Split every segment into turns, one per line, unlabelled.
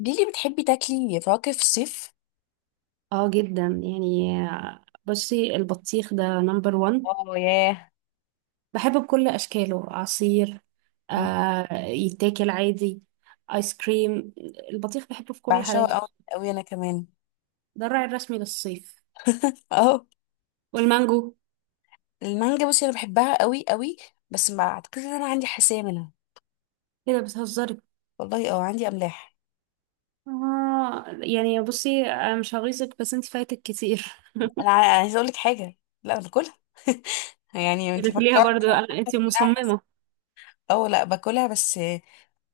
ليلي، بتحبي تاكلي فواكه في الصيف؟
اه جدا يعني. بصي، البطيخ ده نمبر وان،
اه، ياه.
بحبه بكل اشكاله عصير، آه، يتاكل عادي، ايس كريم. البطيخ بحبه في كل حالاته،
بعشقها قوي قوي انا كمان.
ده الراعي الرسمي للصيف.
اه.
والمانجو،
المانجا، بصي انا بحبها قوي قوي. بس ما اعتقدش ان انا عندي حساسيه منها.
ايه ده بتهزري؟
والله اه، عندي املاح.
اه يعني بصي أنا مش هغيظك بس انت فايتك كتير.
انا عايزه اقول لك حاجه. لا، انا باكلها. يعني انت
بتاكليها
فكرت
برضو، انت
هتمنعني؟ بس
مصممة.
اه، لا، باكلها. بس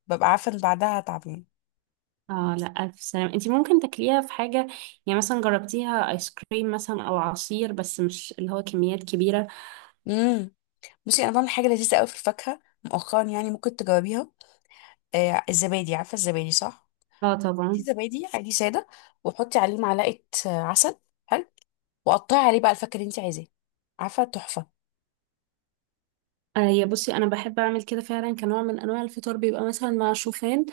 ببقى عارفه ان بعدها هتعب يعني.
اه لا الف سلام، انت ممكن تاكليها في حاجة، يعني مثلا جربتيها ايس كريم مثلا او عصير، بس مش اللي هو كميات كبيرة.
امم بصي، انا بعمل حاجه لذيذه قوي في الفاكهه مؤخرا. يعني ممكن تجاوبيها. آه، الزبادي، عارفه الزبادي صح؟
اه
في
طبعا.
زبادي عادي ساده، وحطي عليه معلقه عسل. حلو. وقطعي عليه بقى الفاكهه اللي انت عايزاه. عارفه؟ تحفه.
يا بصي انا بحب اعمل كده فعلا كنوع من انواع الفطار، بيبقى مثلا مع شوفان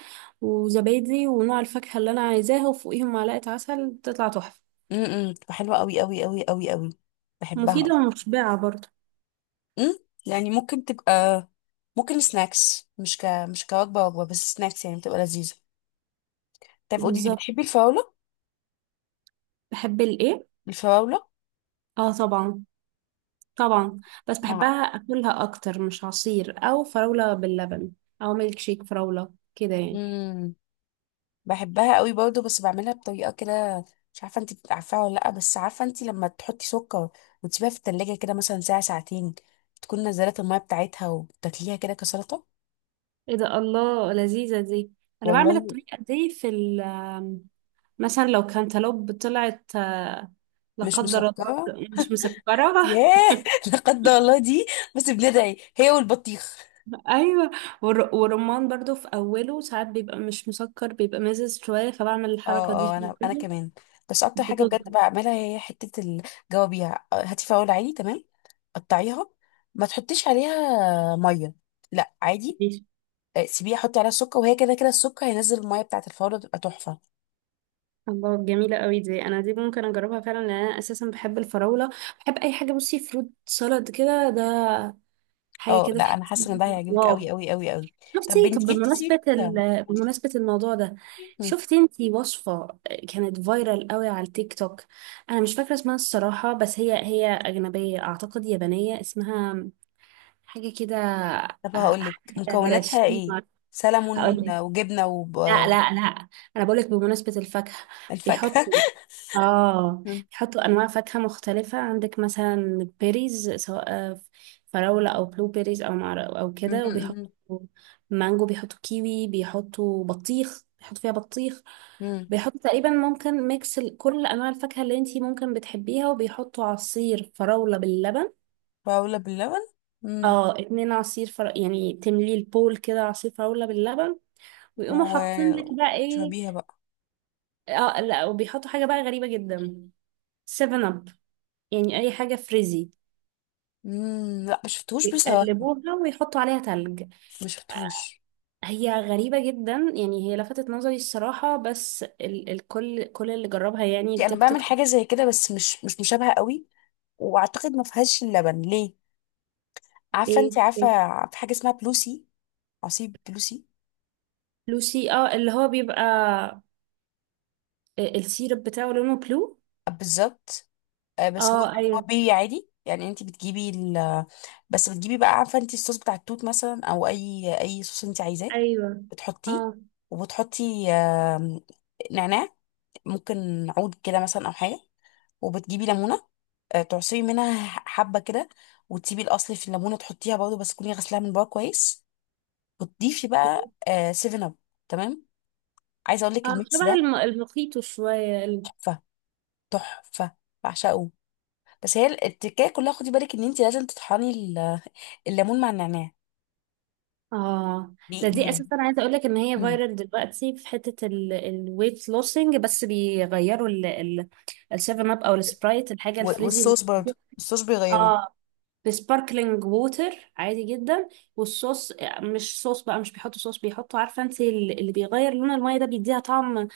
وزبادي ونوع الفاكهه اللي انا عايزاها، وفوقيهم معلقه عسل، بتطلع تحفه
بتبقى حلوه قوي قوي قوي قوي قوي. بحبها.
مفيده ومشبعه برضه.
امم يعني ممكن تبقى ممكن سناكس، مش كوجبه، بس سناكس. يعني بتبقى لذيذه. طيب، قولي لي،
بالظبط.
بتحبي الفراوله؟
بحب الايه؟
الفراوله
اه طبعا، طبعا. بس
مع.
بحبها اكلها اكتر، مش عصير او فراوله باللبن او ميلك شيك فراوله كده يعني.
امم بحبها قوي برضه، بس بعملها بطريقه كده. مش عارفه انت عارفاها ولا لا، بس عارفه انت لما تحطي سكر وتسيبيها في التلاجة كده، مثلا ساعه ساعتين، تكون نزلت الميه بتاعتها، وتاكليها كده كسلطه.
ايه ده، الله لذيذه دي. انا بعمل
والله
الطريقه دي في مثلا لو كانتالوب طلعت، آه، لا
مش
قدر الله،
مسكره.
مش مسكرة.
ياه. لقد الله دي. بس بندعي هي والبطيخ.
ايوه. والرمان برضو في اوله ساعات بيبقى مش مسكر، بيبقى مزز شويه، فبعمل الحركه دي
اه اه،
في
انا
الكوبي،
كمان. بس اكتر حاجه بجد
بتظبط.
بعملها هي حته، الجوابيها: هاتي فاول عادي، تمام؟ قطعيها، ما تحطيش عليها ميه، لا، عادي.
دي
سيبيه، حطي عليها السكر، وهي كده كده السكر هينزل الميه بتاعت الفورة، تبقى تحفة.
الله جميله قوي دي، انا دي ممكن اجربها فعلا، لان انا اساسا بحب الفراوله، بحب اي حاجه بصي فروت سلطه كده، ده حاجه
اه
كده
لا، انا
تحسي.
حاسة ان ده هيعجبك قوي
واو.
قوي قوي قوي. طب
شفتي
بنت،
طب
جبتي سيرة
بمناسبه
سلمون.
بمناسبه الموضوع ده،
مم.
شفتي انتي وصفه كانت فايرال قوي على التيك توك؟ انا مش فاكره اسمها الصراحه، بس هي اجنبيه اعتقد، يابانيه، اسمها حاجة كده، آه،
طب هقول لك
حاجة
مكوناتها ايه.
هرشيمة. هقول
سلمون
لك،
وجبنة
لا لا لا، أنا بقول لك بمناسبة الفاكهة،
والفاكهة.
بيحطوا، آه،
مم.
بيحطوا أنواع فاكهة مختلفة، عندك مثلا بيريز، سواء آه، فراولة أو بلو بيريز أو أو
مم.
كده،
مم.
وبيحطوا مانجو، بيحطوا كيوي، بيحطوا بطيخ، بيحطوا فيها بطيخ،
مم.
بيحطوا تقريبا ممكن ميكس كل أنواع الفاكهة اللي انتي ممكن بتحبيها، وبيحطوا عصير فراولة باللبن.
فاولة باللبن. مم.
اه، اتنين عصير يعني تملي البول كده عصير فراولة باللبن، ويقوموا حاطين لك بقى ايه؟
وشربيها بقى.
اه لا، وبيحطوا حاجة بقى غريبة جدا، سيفن اب، يعني اي حاجة فريزي،
مم. لا، ما شفتهوش بصراحة.
يقلبوها ويحطوا عليها تلج.
ما شفتهوش.
هي غريبة جدا يعني، هي لفتت نظري الصراحة، بس الكل، كل اللي جربها يعني
يعني انا
التيك
بعمل
توك.
حاجة زي كده، بس مش مشابهة قوي. واعتقد ما فيهاش اللبن. ليه؟ عارفه؟
ايه؟
انت عارفه
إيه؟
في حاجه اسمها بلوسي؟ عصير بلوسي.
لوسي، اه اللي هو بيبقى السيرب بتاعه لونه بلو.
آه، بالظبط. آه، بس هو،
اه
هو
ايوه.
بي عادي. يعني انت بتجيبي ال، بس بتجيبي بقى، عارفه، انت الصوص بتاع التوت مثلا، او اي صوص انت عايزاه
ايوه.
بتحطيه.
اه
وبتحطي نعناع، ممكن عود كده مثلا او حاجه. وبتجيبي ليمونه، تعصري منها حبه كده، وتسيبي الاصل في الليمونه تحطيها برضه، بس تكوني غسلاها من بره كويس، وتضيفي بقى سيفن اب. تمام؟ عايزه اقول لك
اه
الميكس
شبه
ده
المخيط شوية.
تحفه، تحفه. بعشقه. بس هي التكايه كلها، خدي بالك ان انت لازم تطحني الليمون مع النعناع.
اه، ده دي
بيقل.
اساسا عايزه اقول لك ان هي فايرال دلوقتي في حته الويت لوسنج، بس بيغيروا ال السيفن اب او السبرايت، الحاجه الفريزي اللي
والصوص برضو
بتحطيها،
الصوص بيغيره.
اه، بسباركلينج ووتر عادي جدا. والصوص، مش صوص بقى، مش بيحطوا صوص، بيحطوا عارفه انت اللي بيغير لون الميه ده، بيديها طعم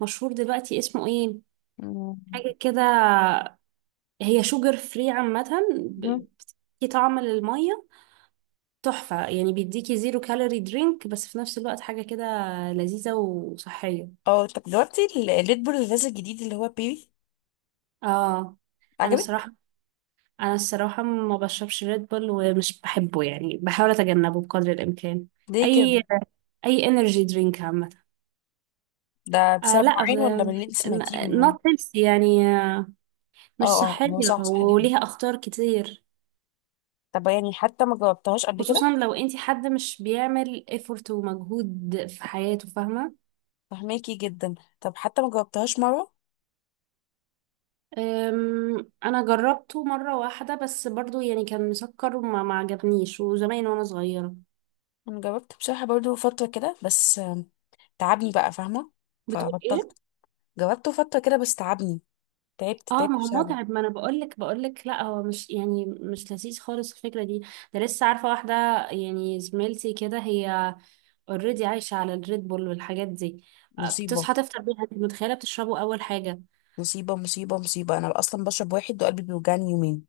مشهور دلوقتي، اسمه ايه،
مم.
حاجه كده، هي شوجر فري عامه، ب- بتدي طعم للميه، تحفة يعني. بيديكي زيرو كالوري درينك، بس في نفس الوقت حاجة كده لذيذة وصحية.
اه، طب جربتي الريد بول الغاز الجديد اللي هو بيبي؟
اه، انا
عجبك؟
الصراحة، انا الصراحة ما بشربش ريد بول، ومش بحبه يعني، بحاول اتجنبه بقدر الامكان.
ليه
اي
كده؟
اي انرجي درينك عامة.
ده
آه
بسبب
لا،
معين ولا من اللي انت سمعتيهم يعني؟
نوت هيلثي يعني، آه، مش
اه اه،
صحية،
هو صح، صح جدا.
وليها اخطار كتير،
طب يعني حتى ما جربتهاش قبل كده؟
خصوصا لو انتي حد مش بيعمل effort ومجهود في حياته، فاهمة.
فهماكي جدا. طب حتى ما جربتهاش مره؟
انا جربته مره واحده بس، برضو يعني كان مسكر وما ما عجبنيش، وزمان وانا صغيره.
انا جربت بصراحه برضو فتره كده، بس تعبني بقى، فاهمه؟
بتقول
فبطلت.
ايه؟
جربته فتره كده بس تعبني. تعبت،
اه
تعبت
ما هو
بسببه.
متعب، ما انا بقول لك، لا هو مش يعني مش لذيذ خالص الفكره دي. ده لسه عارفه واحده يعني، زميلتي كده، هي اوريدي عايشه على الريد بول والحاجات دي. آه،
مصيبة
بتصحى تفطر بيها، انت متخيله، بتشربه اول حاجه.
مصيبة مصيبة مصيبة. أنا أصلا بشرب واحد وقلبي بيوجعني يومين.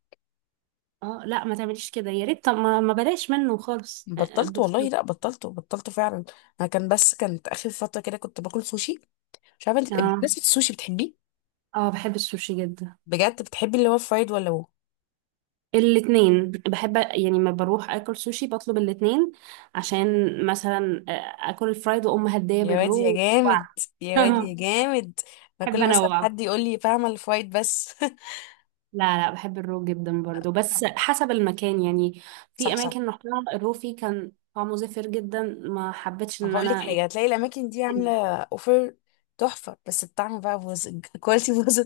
اه لا ما تعمليش كده، يا ريت طب ما بلاش منه خالص، آه،
بطلت والله،
بتشرب.
لا بطلت، بطلت فعلا. أنا كان بس، كانت آخر فترة كده كنت باكل سوشي. مش عارفة أنت
اه
بالنسبة السوشي بتحبيه؟
اه، بحب السوشي جدا.
بجد، بتحبي اللي هو فرايد ولا هو؟
الاتنين بحب يعني، ما بروح اكل سوشي بطلب الاتنين، عشان مثلا، آه، اكل الفرايد واقوم هديه
يا واد يا
بالرو.
جامد، يا واد يا جامد. أنا
بحب
كل مثلا
انوع،
حد يقول لي، فاهمة، الفرايد بس.
لا لا، بحب الرو جدا برضو، بس حسب المكان يعني. في
صح، صح.
اماكن رحتها الرو فيه كان طعمه زفر جدا، ما حبيتش ان
هقول لك
انا.
حاجة، هتلاقي الأماكن دي عاملة أوفر تحفة، بس الطعم بقى بوظ، الكواليتي بوظ.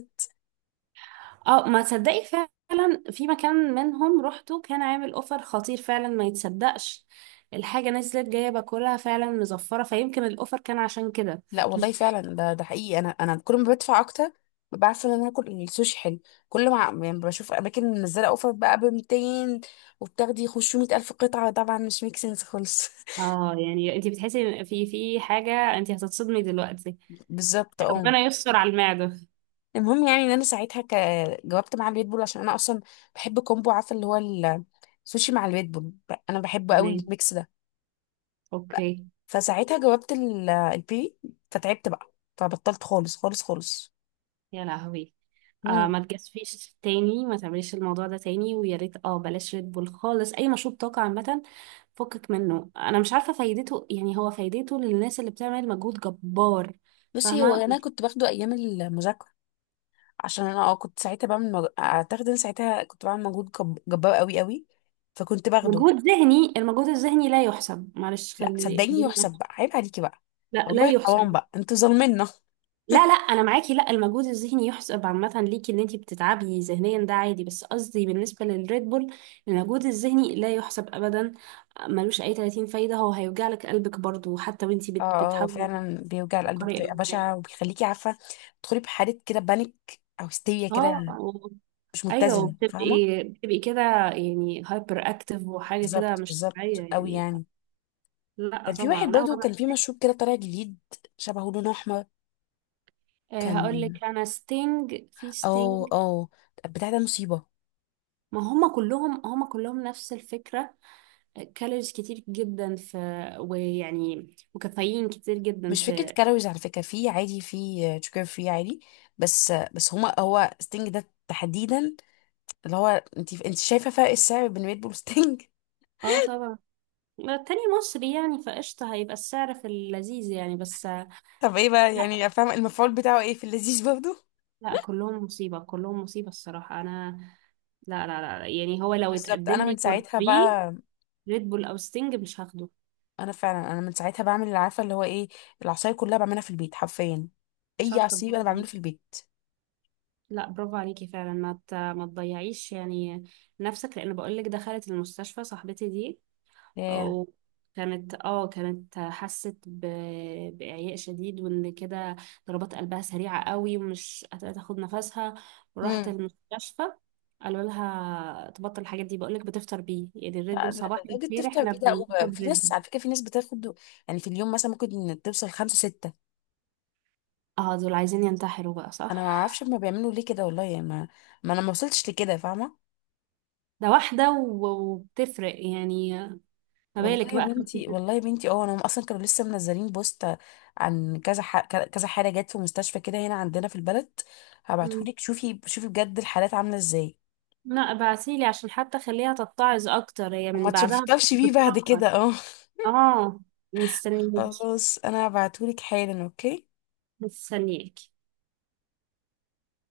اه ما تصدقي، فعلا في مكان منهم روحته كان عامل اوفر خطير فعلا ما يتصدقش، الحاجه نزلت جايه باكلها فعلا مزفره، فيمكن الاوفر كان عشان كده.
لا والله فعلا، ده حقيقي. انا كل ما بدفع اكتر ببقى عارفه ان انا هاكل السوشي حلو. كل ما يعني بشوف اماكن منزله اوفر بقى ب 200، وبتاخدي خشوا 100,000 الف قطعه، طبعا مش ميك سنس خالص.
اه يعني انت بتحسي في حاجة، انت هتتصدمي دلوقتي،
بالظبط اه.
ربنا يستر على المعدة.
المهم يعني ان انا ساعتها جاوبت مع الريد بول، عشان انا اصلا بحب كومبو، عارفه اللي هو السوشي مع الريد بول. انا بحبه قوي
تمام،
الميكس ده.
اوكي.
فساعتها جاوبت البيري، فتعبت بقى، فبطلت خالص خالص خالص.
يا لهوي. آه
مم.
ما تجازفيش تاني، ما تعمليش الموضوع ده تاني، ويا ريت اه بلاش ريد بول خالص، اي مشروب طاقة عامة فكك منه. انا مش عارفة فايدته يعني، هو فايدته للناس اللي بتعمل مجهود جبار،
بصي، هو
فاهمة.
انا كنت باخده ايام المذاكره، عشان انا اه كنت ساعتها بعمل اعتقد ان ساعتها كنت بعمل مجهود جبار قوي قوي، فكنت باخده.
مجهود ذهني، المجهود الذهني لا يحسب، معلش،
لا صدقيني
خليني.
يحسب، بقى عيب عليكي بقى.
لا لا
والله حرام
يحسب.
بقى، انتوا ظالمينا.
لا لا انا معاكي، لا المجهود الذهني يحسب عامه ليكي، ان انتي بتتعبي ذهنيا ده عادي، بس قصدي بالنسبه للريد بول المجهود الذهني لا يحسب ابدا، ملوش اي 30 فايده، هو هيوجع لك قلبك برضو، حتى وانتي
اه اه،
بتحاولي
فعلا بيوجع القلب
تفكري أو
بطريقه
بتاع.
بشعه، وبيخليكي، عارفه، تدخلي بحاله كده بانيك او هستيريا كده،
اه و-
مش
ايوه،
متزنه،
بتبقي،
فاهمه.
بتبقي كده يعني، هايبر اكتف، وحاجه كده
بالظبط،
مش طبيعيه
بالظبط قوي
يعني.
يعني.
لا
كان في واحد
طبعا هو،
برضه، كان في مشروب كده طالع جديد، شبهه لون احمر.
هقول
كان
لك انا ستينج، في
اه
ستينج،
اه، بتاع ده مصيبه.
ما هم كلهم، هم كلهم نفس الفكره، كالوريز كتير جدا في، ويعني، وكافيين كتير جدا
مش فكرة
في.
كالوريز على فكرة، في عادي، في شوكر فري عادي. بس بس هما هو ستينج ده تحديدا اللي هو، انت شايفة فرق السعر بين ريد بول وستينج.
اه طبعا. التاني مصري يعني، فقشطة هيبقى السعر في اللذيذ يعني، بس لا
طب ايه بقى يعني، فاهمة المفعول بتاعه ايه في اللذيذ برضه؟
لا كلهم مصيبة، كلهم مصيبة الصراحة. أنا لا لا لا، يعني هو لو
بالظبط.
اتقدم
انا
لي
من
فور
ساعتها
فري
بقى،
ريد بول أو ستينج مش هاخده.
انا فعلا، انا من ساعتها بعمل اللي، عارفة اللي هو ايه، العصاير كلها بعملها في البيت حرفيا. اي
شاطرة،
عصير انا
برافو
بعمله في
عليكي.
البيت.
لا برافو عليكي فعلا، ما تضيعيش يعني نفسك، لأن بقولك دخلت المستشفى صاحبتي دي،
ياه.
وكانت اه كانت حست بإعياء شديد، وإن كده ضربات قلبها سريعة قوي ومش هتاخد نفسها، وراحت
امم
المستشفى. قالوا لها تبطل الحاجات دي. بقولك بتفطر بيه يعني، الريد بول صباح
لدرجة
الخير،
تفطر
احنا
بيه؟ ده اوبر،
بناخد
في
ريد
ناس
بول.
على فكرة، في ناس بتاخد يعني في اليوم مثلا ممكن توصل خمسة ستة.
اه دول عايزين ينتحروا بقى،
انا
صح.
ما اعرفش ما بيعملوا ليه كده، والله يعني ما انا ما وصلتش لكده، فاهمه.
ده واحدة و- وبتفرق يعني، ما
والله
بالك
يا
بقى خمسة
بنتي، والله
ستة.
يا بنتي، اه انا اصلا كانوا لسه منزلين بوست عن كذا كذا حاله جت في مستشفى كده هنا عندنا في البلد.
مم.
هبعتهولك، شوفي شوفي بجد الحالات عامله ازاي،
لا ابعتيلي عشان حتى خليها تتعظ اكتر هي من
وما تشوفيش
بعدها.
بيه بعد
بتفكر.
كده، اه.
اه. مستنيك.
خلاص، انا هبعتهولك حالا، اوكي.
مستنياك.